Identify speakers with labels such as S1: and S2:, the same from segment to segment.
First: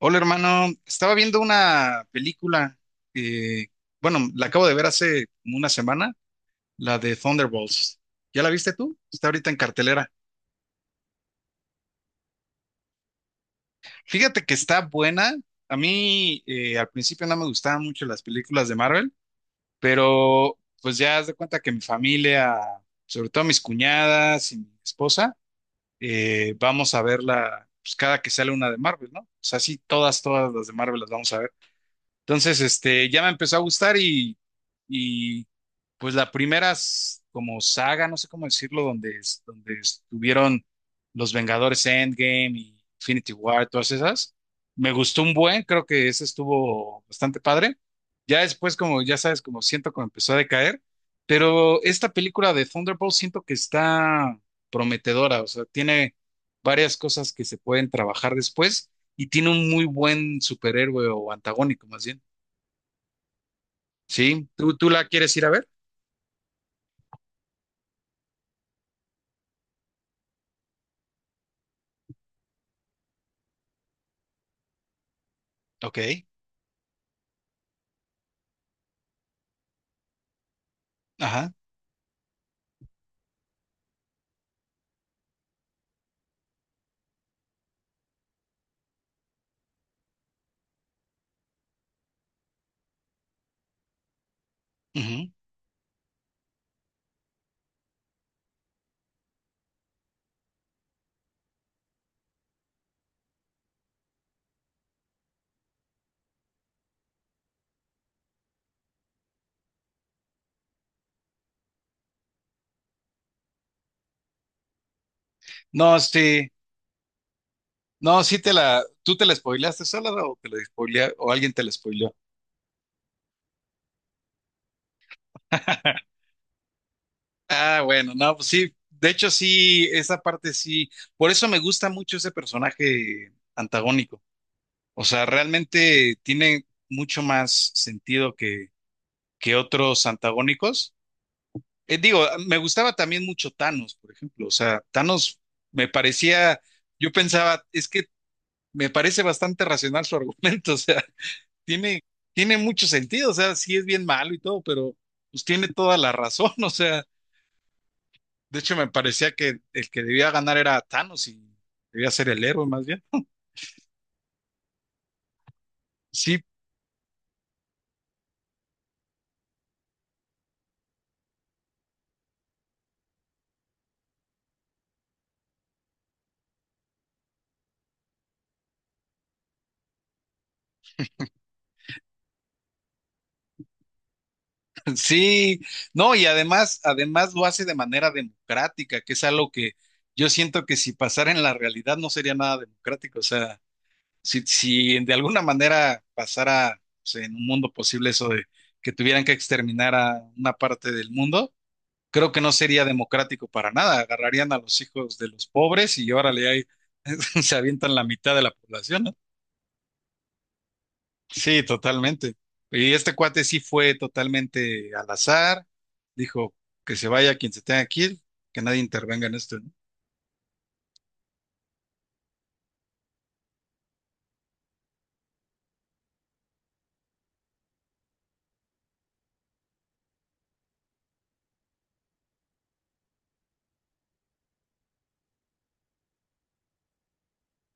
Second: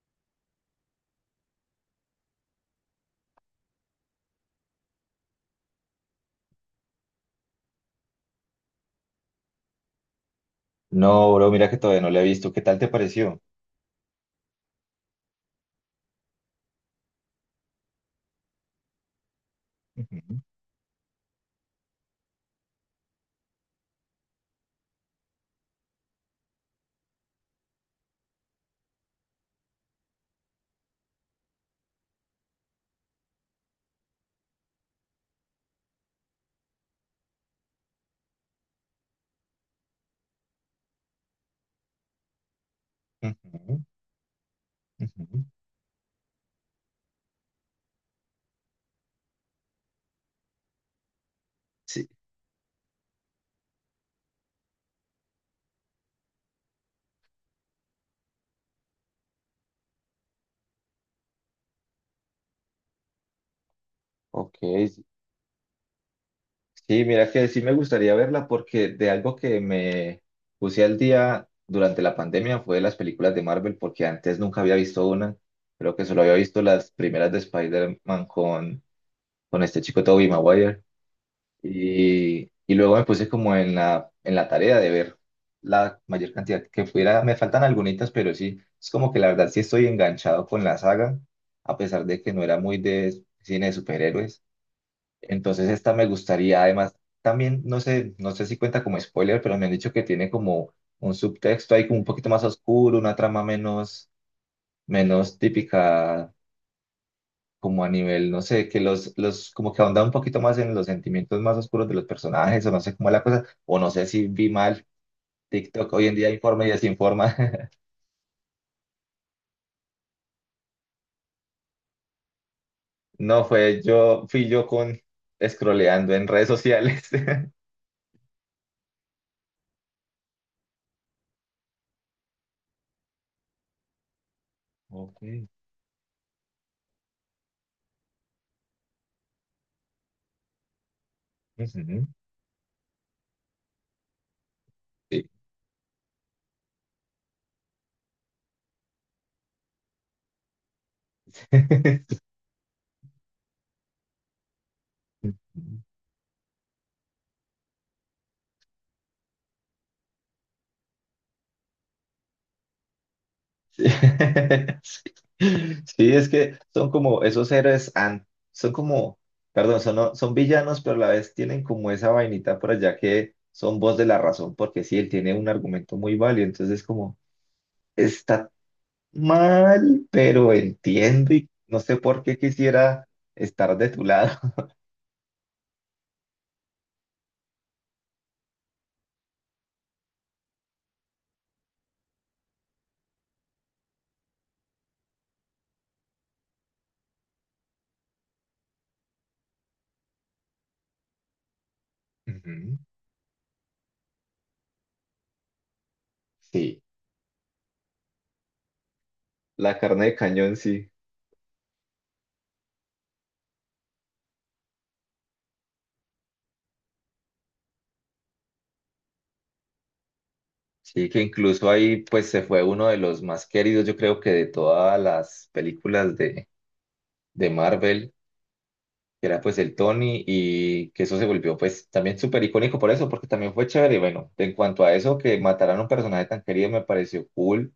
S1: Hola hermano, estaba viendo una película que, bueno, la acabo de ver hace como una semana, la de Thunderbolts. ¿Ya la viste tú? Está ahorita en cartelera.
S2: No, bro, mira que todavía no la he visto. ¿Qué tal te pareció?
S1: Fíjate que está buena. A mí al principio no me gustaban mucho las películas de Marvel,
S2: Ujú,
S1: pero pues ya haz de cuenta que mi familia, sobre todo mis cuñadas y mi esposa, vamos a verla pues, cada que sale una de Marvel, ¿no? O sea, sí, todas las de Marvel las vamos a ver. Entonces, ya me empezó a gustar y pues la primera como saga, no sé cómo decirlo, donde estuvieron los Vengadores Endgame y Infinity War,
S2: ujú,
S1: todas esas, me gustó un
S2: ujú.
S1: buen, creo que ese estuvo bastante padre. Ya después, como ya sabes, como siento como empezó a decaer, pero
S2: Sí.
S1: esta película de Thunderbolt siento que está prometedora, o sea, tiene varias cosas que se pueden trabajar después y tiene un muy buen superhéroe o antagónico más bien. Sí,
S2: Ok,
S1: ¿tú la quieres ir a ver?
S2: sí, mira que sí me gustaría verla porque de algo que me puse al día durante la pandemia fue de las películas de Marvel, porque antes nunca había visto una. Creo
S1: Ok,
S2: que solo había visto las primeras de Spider-Man con este chico Tobey Maguire.
S1: ajá.
S2: Y luego me puse como en la tarea de ver la mayor cantidad que pudiera. Me faltan algunitas, pero sí, es como que la verdad sí estoy enganchado con la saga, a pesar de que no era muy de cine de superhéroes.
S1: Ujú.
S2: Entonces esta me gustaría, además, también, no sé, no sé si cuenta como spoiler, pero me han dicho que tiene como un subtexto ahí como un poquito más oscuro, una trama menos, menos típica, como a nivel, no sé, que los, como que ahonda un poquito más en los sentimientos más oscuros de los personajes, o no sé cómo es la cosa, o no sé si vi mal TikTok.
S1: No,
S2: Hoy en día
S1: sí,
S2: informa y desinforma.
S1: no, sí te la, ¿tú te la spoileaste sola o te la o alguien te la spoileó?
S2: No, fue yo, fui yo con scrolleando en redes sociales.
S1: Ah, bueno, no, pues sí, de hecho sí, esa parte sí, por eso me gusta mucho ese personaje antagónico, o sea,
S2: Ok.
S1: realmente tiene mucho más sentido que otros antagónicos,
S2: Ujú.
S1: digo, me gustaba también mucho Thanos, por ejemplo. O sea,
S2: Sí.
S1: Thanos me parecía, yo pensaba, es que me parece bastante racional su argumento. O sea, tiene, tiene mucho sentido. O sea, sí es bien malo y todo, pero pues tiene toda la razón. O sea, de hecho me parecía que el que debía ganar era Thanos y debía ser el héroe más bien.
S2: Sí. Sí, es
S1: Sí,
S2: que son como esos héroes, son como, perdón, son, son villanos, pero a la vez tienen como esa vainita por allá que son voz de la razón, porque sí, él tiene un argumento muy válido, entonces como, está mal, pero entiendo y no sé por qué quisiera estar de tu lado.
S1: sí, no, y además, además lo hace de manera democrática, que es algo que yo siento que si pasara en la realidad no sería nada democrático. O sea, si de alguna manera pasara pues, en un mundo posible eso de que tuvieran que exterminar a una parte del mundo, creo que no
S2: Ujú.
S1: sería democrático para nada. Agarrarían a los hijos de los pobres y órale, ahí
S2: Sí,
S1: se avientan la mitad de la población, ¿no?
S2: la carne de cañón, sí.
S1: Sí, totalmente. Y este cuate sí fue totalmente al azar, dijo que se vaya quien se tenga que ir, que nadie intervenga en esto, ¿no?
S2: Sí, que incluso ahí pues se fue uno de los más queridos, yo creo que de todas las películas de Marvel. Que era pues el Tony y que eso se volvió pues también súper icónico por eso, porque también fue chévere. Y bueno, en cuanto a eso, que mataran a un personaje tan querido me pareció cool.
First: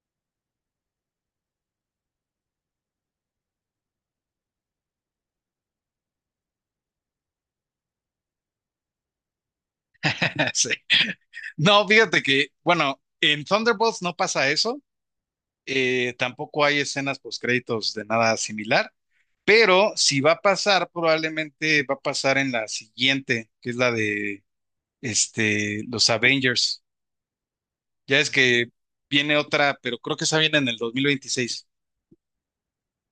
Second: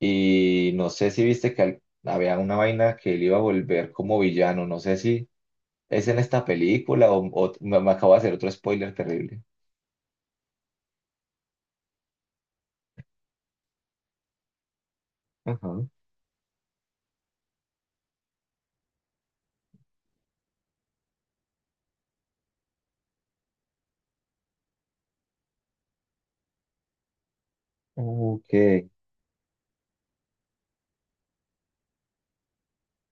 S2: Y no sé si viste que había una vaina que él iba a volver como villano, no sé si es en esta película o, me acabo de hacer otro spoiler terrible.
S1: Sí. No, fíjate que, bueno, en Thunderbolts no pasa eso,
S2: Ajá.
S1: tampoco hay escenas postcréditos de nada similar, pero si va a pasar, probablemente va a pasar en la siguiente, que es la de los Avengers. Ya es
S2: Ok,
S1: que viene otra, pero creo que esa viene en el 2026.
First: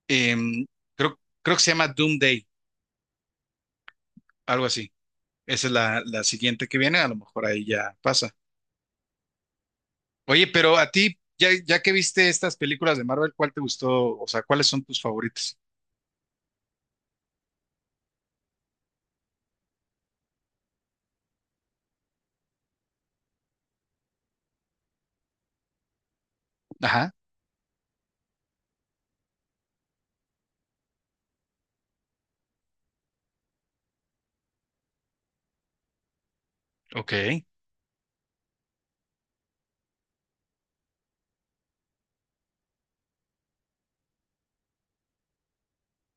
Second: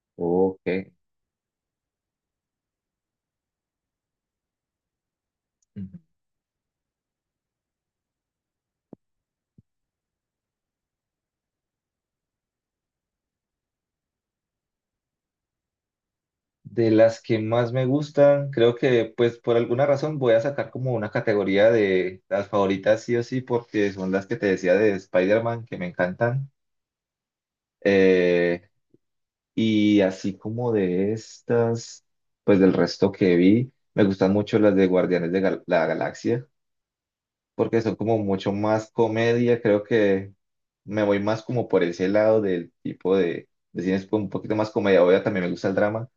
S1: Em,
S2: ok.
S1: creo que se llama Doomsday, algo así. Esa es la siguiente que viene, a lo mejor ahí ya pasa. Oye, pero a ti, ya que viste estas películas de Marvel, ¿cuál te gustó? O sea, ¿cuáles son tus favoritas?
S2: De las que más me gustan, creo que pues por alguna razón voy a sacar como una categoría de las favoritas sí o sí, porque son las que te decía de Spider-Man, que me encantan.
S1: Ajá,
S2: Eh, y así como de estas, pues del resto que vi, me gustan mucho las de Guardianes de la Galaxia,
S1: ok.
S2: porque son como mucho más comedia, creo que me voy más como por ese lado del tipo de cines con un poquito más comedia, obvio también me gusta el drama.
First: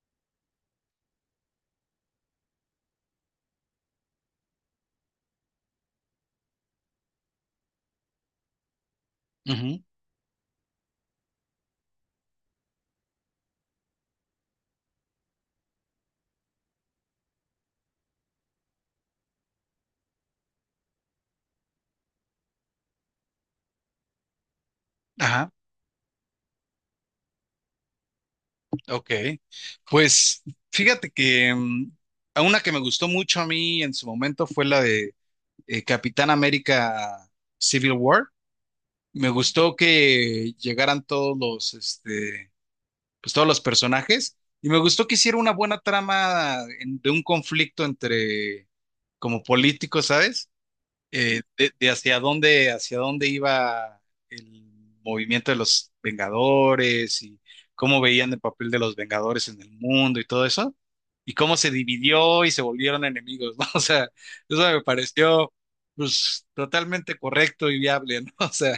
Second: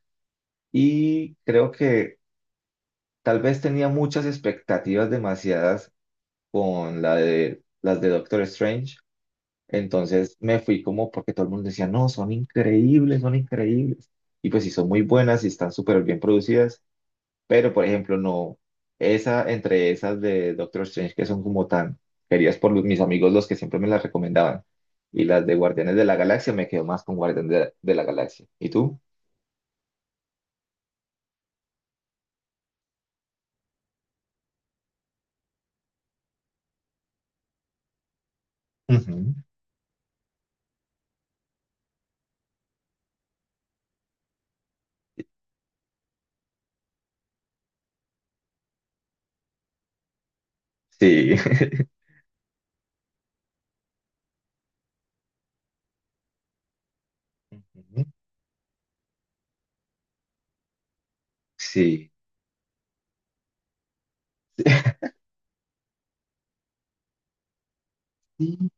S2: Y creo que tal vez tenía muchas expectativas demasiadas con la de las de Doctor Strange,
S1: Ujú.
S2: entonces me fui como porque todo el mundo decía, no, son increíbles, son increíbles. Y pues sí, son muy buenas y están súper bien producidas, pero por ejemplo, no, esa entre esas de Doctor Strange que son como tan queridas por mis amigos, los que siempre me las recomendaban, y las
S1: Ajá.
S2: de Guardianes de la Galaxia, me quedo más con Guardianes de la Galaxia. ¿Y tú?
S1: Ok, pues fíjate que a una que me gustó mucho a mí en su momento fue la de Capitán América Civil War. Me
S2: Ujú.
S1: gustó que llegaran todos los, pues todos los personajes y me gustó que hiciera una buena trama de un conflicto entre como políticos, ¿sabes?
S2: Sí.
S1: De hacia hacia dónde iba el movimiento de los Vengadores y cómo
S2: Ujú.
S1: veían el papel de los Vengadores en el mundo y todo eso, y cómo se
S2: Sí.
S1: dividió y se volvieron enemigos, ¿no? O sea, eso me pareció pues totalmente correcto y viable, ¿no? O sea,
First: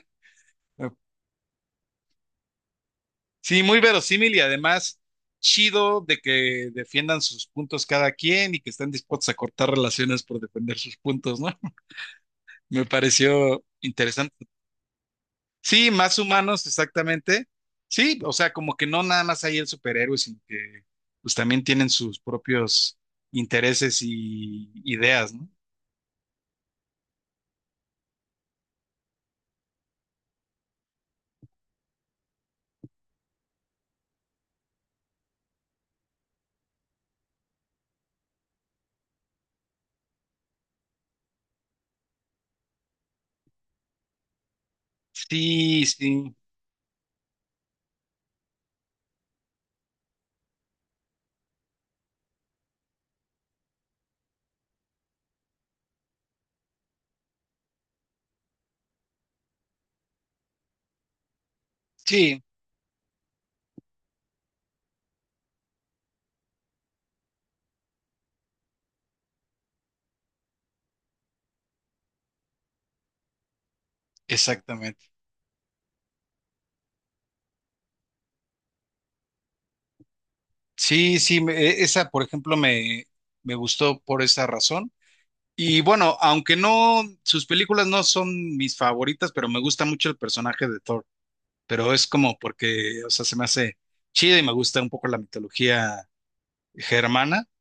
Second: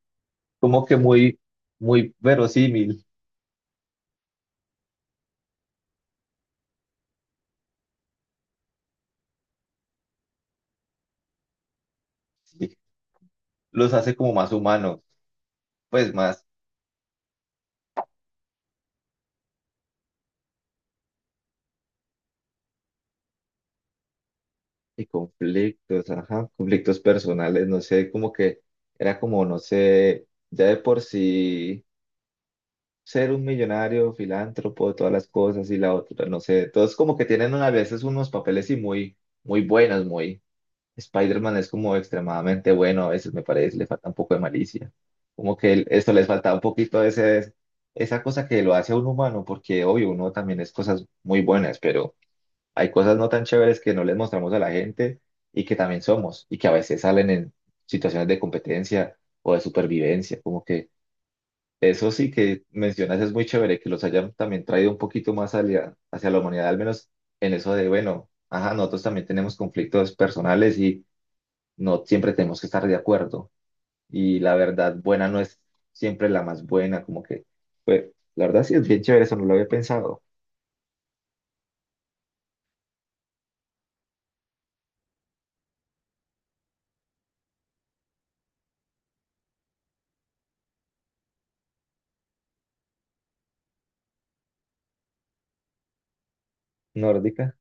S2: Como que muy, muy verosímil.
S1: sí, muy verosímil y además chido de que defiendan sus puntos cada quien y que estén dispuestos a cortar relaciones por defender sus puntos, ¿no?
S2: Sí,
S1: Me pareció
S2: los hace como
S1: interesante.
S2: más humanos,
S1: Sí,
S2: pues
S1: más
S2: más.
S1: humanos, exactamente. Sí, o sea, como que no nada más hay el superhéroe, sino que pues también tienen sus propios intereses y
S2: Y
S1: ideas, ¿no?
S2: conflictos, ajá, conflictos personales, no sé, como que era como, no sé, ya de por sí ser un millonario, filántropo, todas las cosas y la otra, no sé, todos como que tienen a veces unos papeles y muy, muy buenos, muy. Spider-Man es como extremadamente bueno, a veces me parece, le falta un poco de malicia. Como que
S1: Sí,
S2: esto les
S1: sí,
S2: falta un poquito de ese, esa cosa que lo hace a un humano, porque obvio, uno también es cosas muy buenas, pero hay cosas no tan chéveres que no les mostramos a la gente y que también somos, y que a veces salen en situaciones de competencia o de supervivencia. Como que eso sí
S1: sí,
S2: que mencionas es muy chévere, que los hayan también traído un poquito más hacia, hacia la humanidad, al menos en eso de, bueno, ajá, nosotros también tenemos conflictos personales y no siempre tenemos que estar de acuerdo y la verdad
S1: exactamente.
S2: buena no es siempre la más buena, como que, pues, la verdad sí es bien chévere, eso no lo había pensado.
S1: Sí, sí, esa, por ejemplo, me gustó por esa razón. Y bueno, aunque no, sus películas no son mis favoritas, pero me gusta mucho el personaje de Thor. Pero es como porque, o sea, se me hace chido y me gusta un poco la mitología germana.
S2: Nórdica.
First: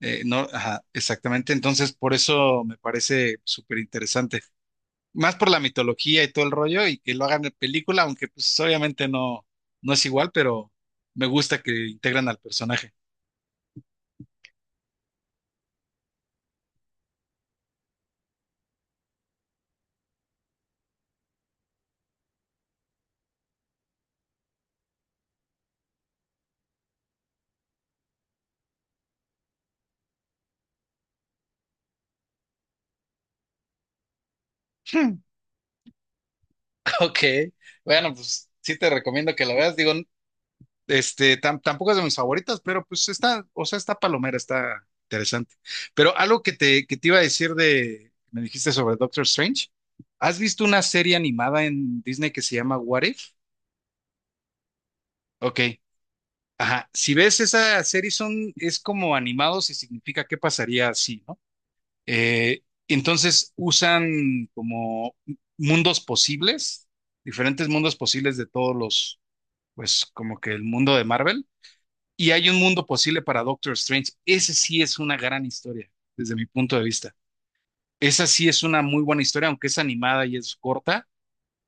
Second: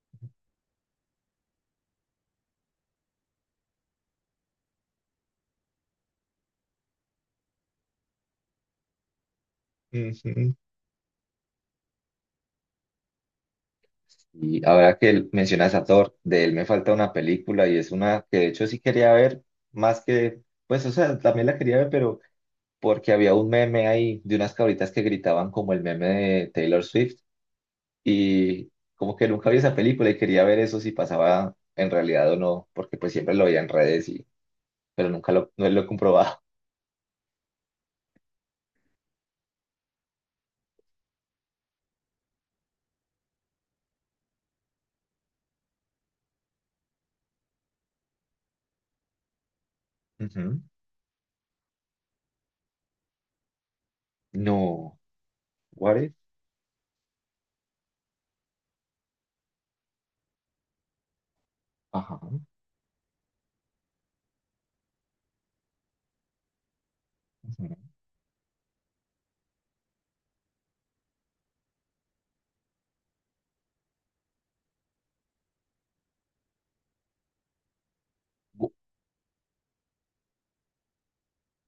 S1: No, ajá, exactamente. Entonces, por eso me parece súper interesante. Más por la mitología y todo el rollo y que lo hagan en película, aunque pues obviamente no, no es igual,
S2: Ujú.
S1: pero me gusta que integran al personaje.
S2: Y ahora que mencionas a Thor, de él me falta una película y es una que de hecho sí quería ver, más que, pues, o sea, también la quería ver, pero porque había un meme ahí de unas cabritas que gritaban como el meme de Taylor Swift y como que nunca vi esa película y quería ver eso si pasaba en realidad o no, porque pues siempre lo veía en redes pero
S1: Hmm.
S2: nunca no lo he comprobado.
S1: Ok, bueno, pues sí te recomiendo que lo veas. Digo, tampoco es de mis favoritas, pero pues está, o sea, está palomera, está interesante. Pero algo que te iba a decir de, me dijiste sobre Doctor Strange, ¿has
S2: Ujú.
S1: visto una serie animada en Disney que se llama What If?
S2: No,
S1: Ok,
S2: what if?
S1: ajá, si ves esa serie son, es como animados y significa qué pasaría así, ¿no?
S2: Ajá,
S1: Entonces usan como mundos posibles, diferentes
S2: ujú.
S1: mundos posibles de todos los, pues como que el mundo de Marvel, y hay un mundo posible para Doctor Strange. Ese sí es una gran historia, desde mi punto de vista. Esa sí es
S2: Bu-
S1: una muy buena historia, aunque es animada y es corta.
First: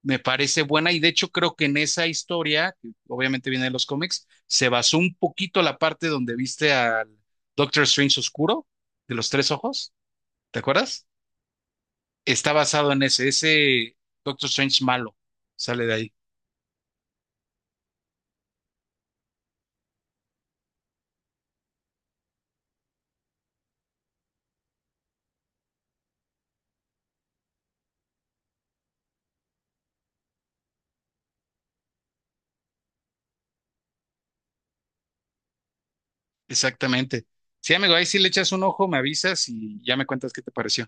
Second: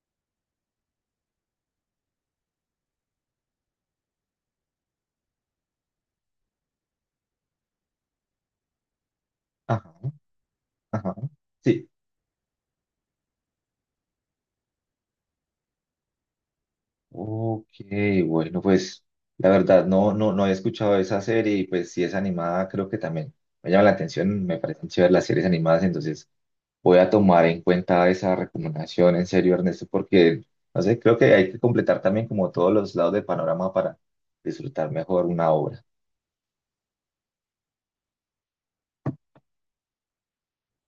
S1: Me parece buena y de hecho creo que en esa historia, que obviamente viene de los cómics, se basó un poquito la parte donde viste al Doctor Strange Oscuro de los tres ojos,
S2: ajá,
S1: ¿te acuerdas?
S2: ajá. Sí.
S1: Está basado en ese Doctor Strange malo, sale de ahí,
S2: Ok, bueno, pues la verdad no, no, no he escuchado esa serie y pues si es animada creo que también me llama la atención, me parecen chéveres las series animadas, entonces voy a tomar en cuenta esa recomendación en serio, Ernesto, porque no sé, creo que hay que completar también como todos los lados del panorama para disfrutar mejor una obra.
S1: exactamente. Sí, amigo, ahí sí le echas un ojo, me avisas y ya me cuentas qué te pareció.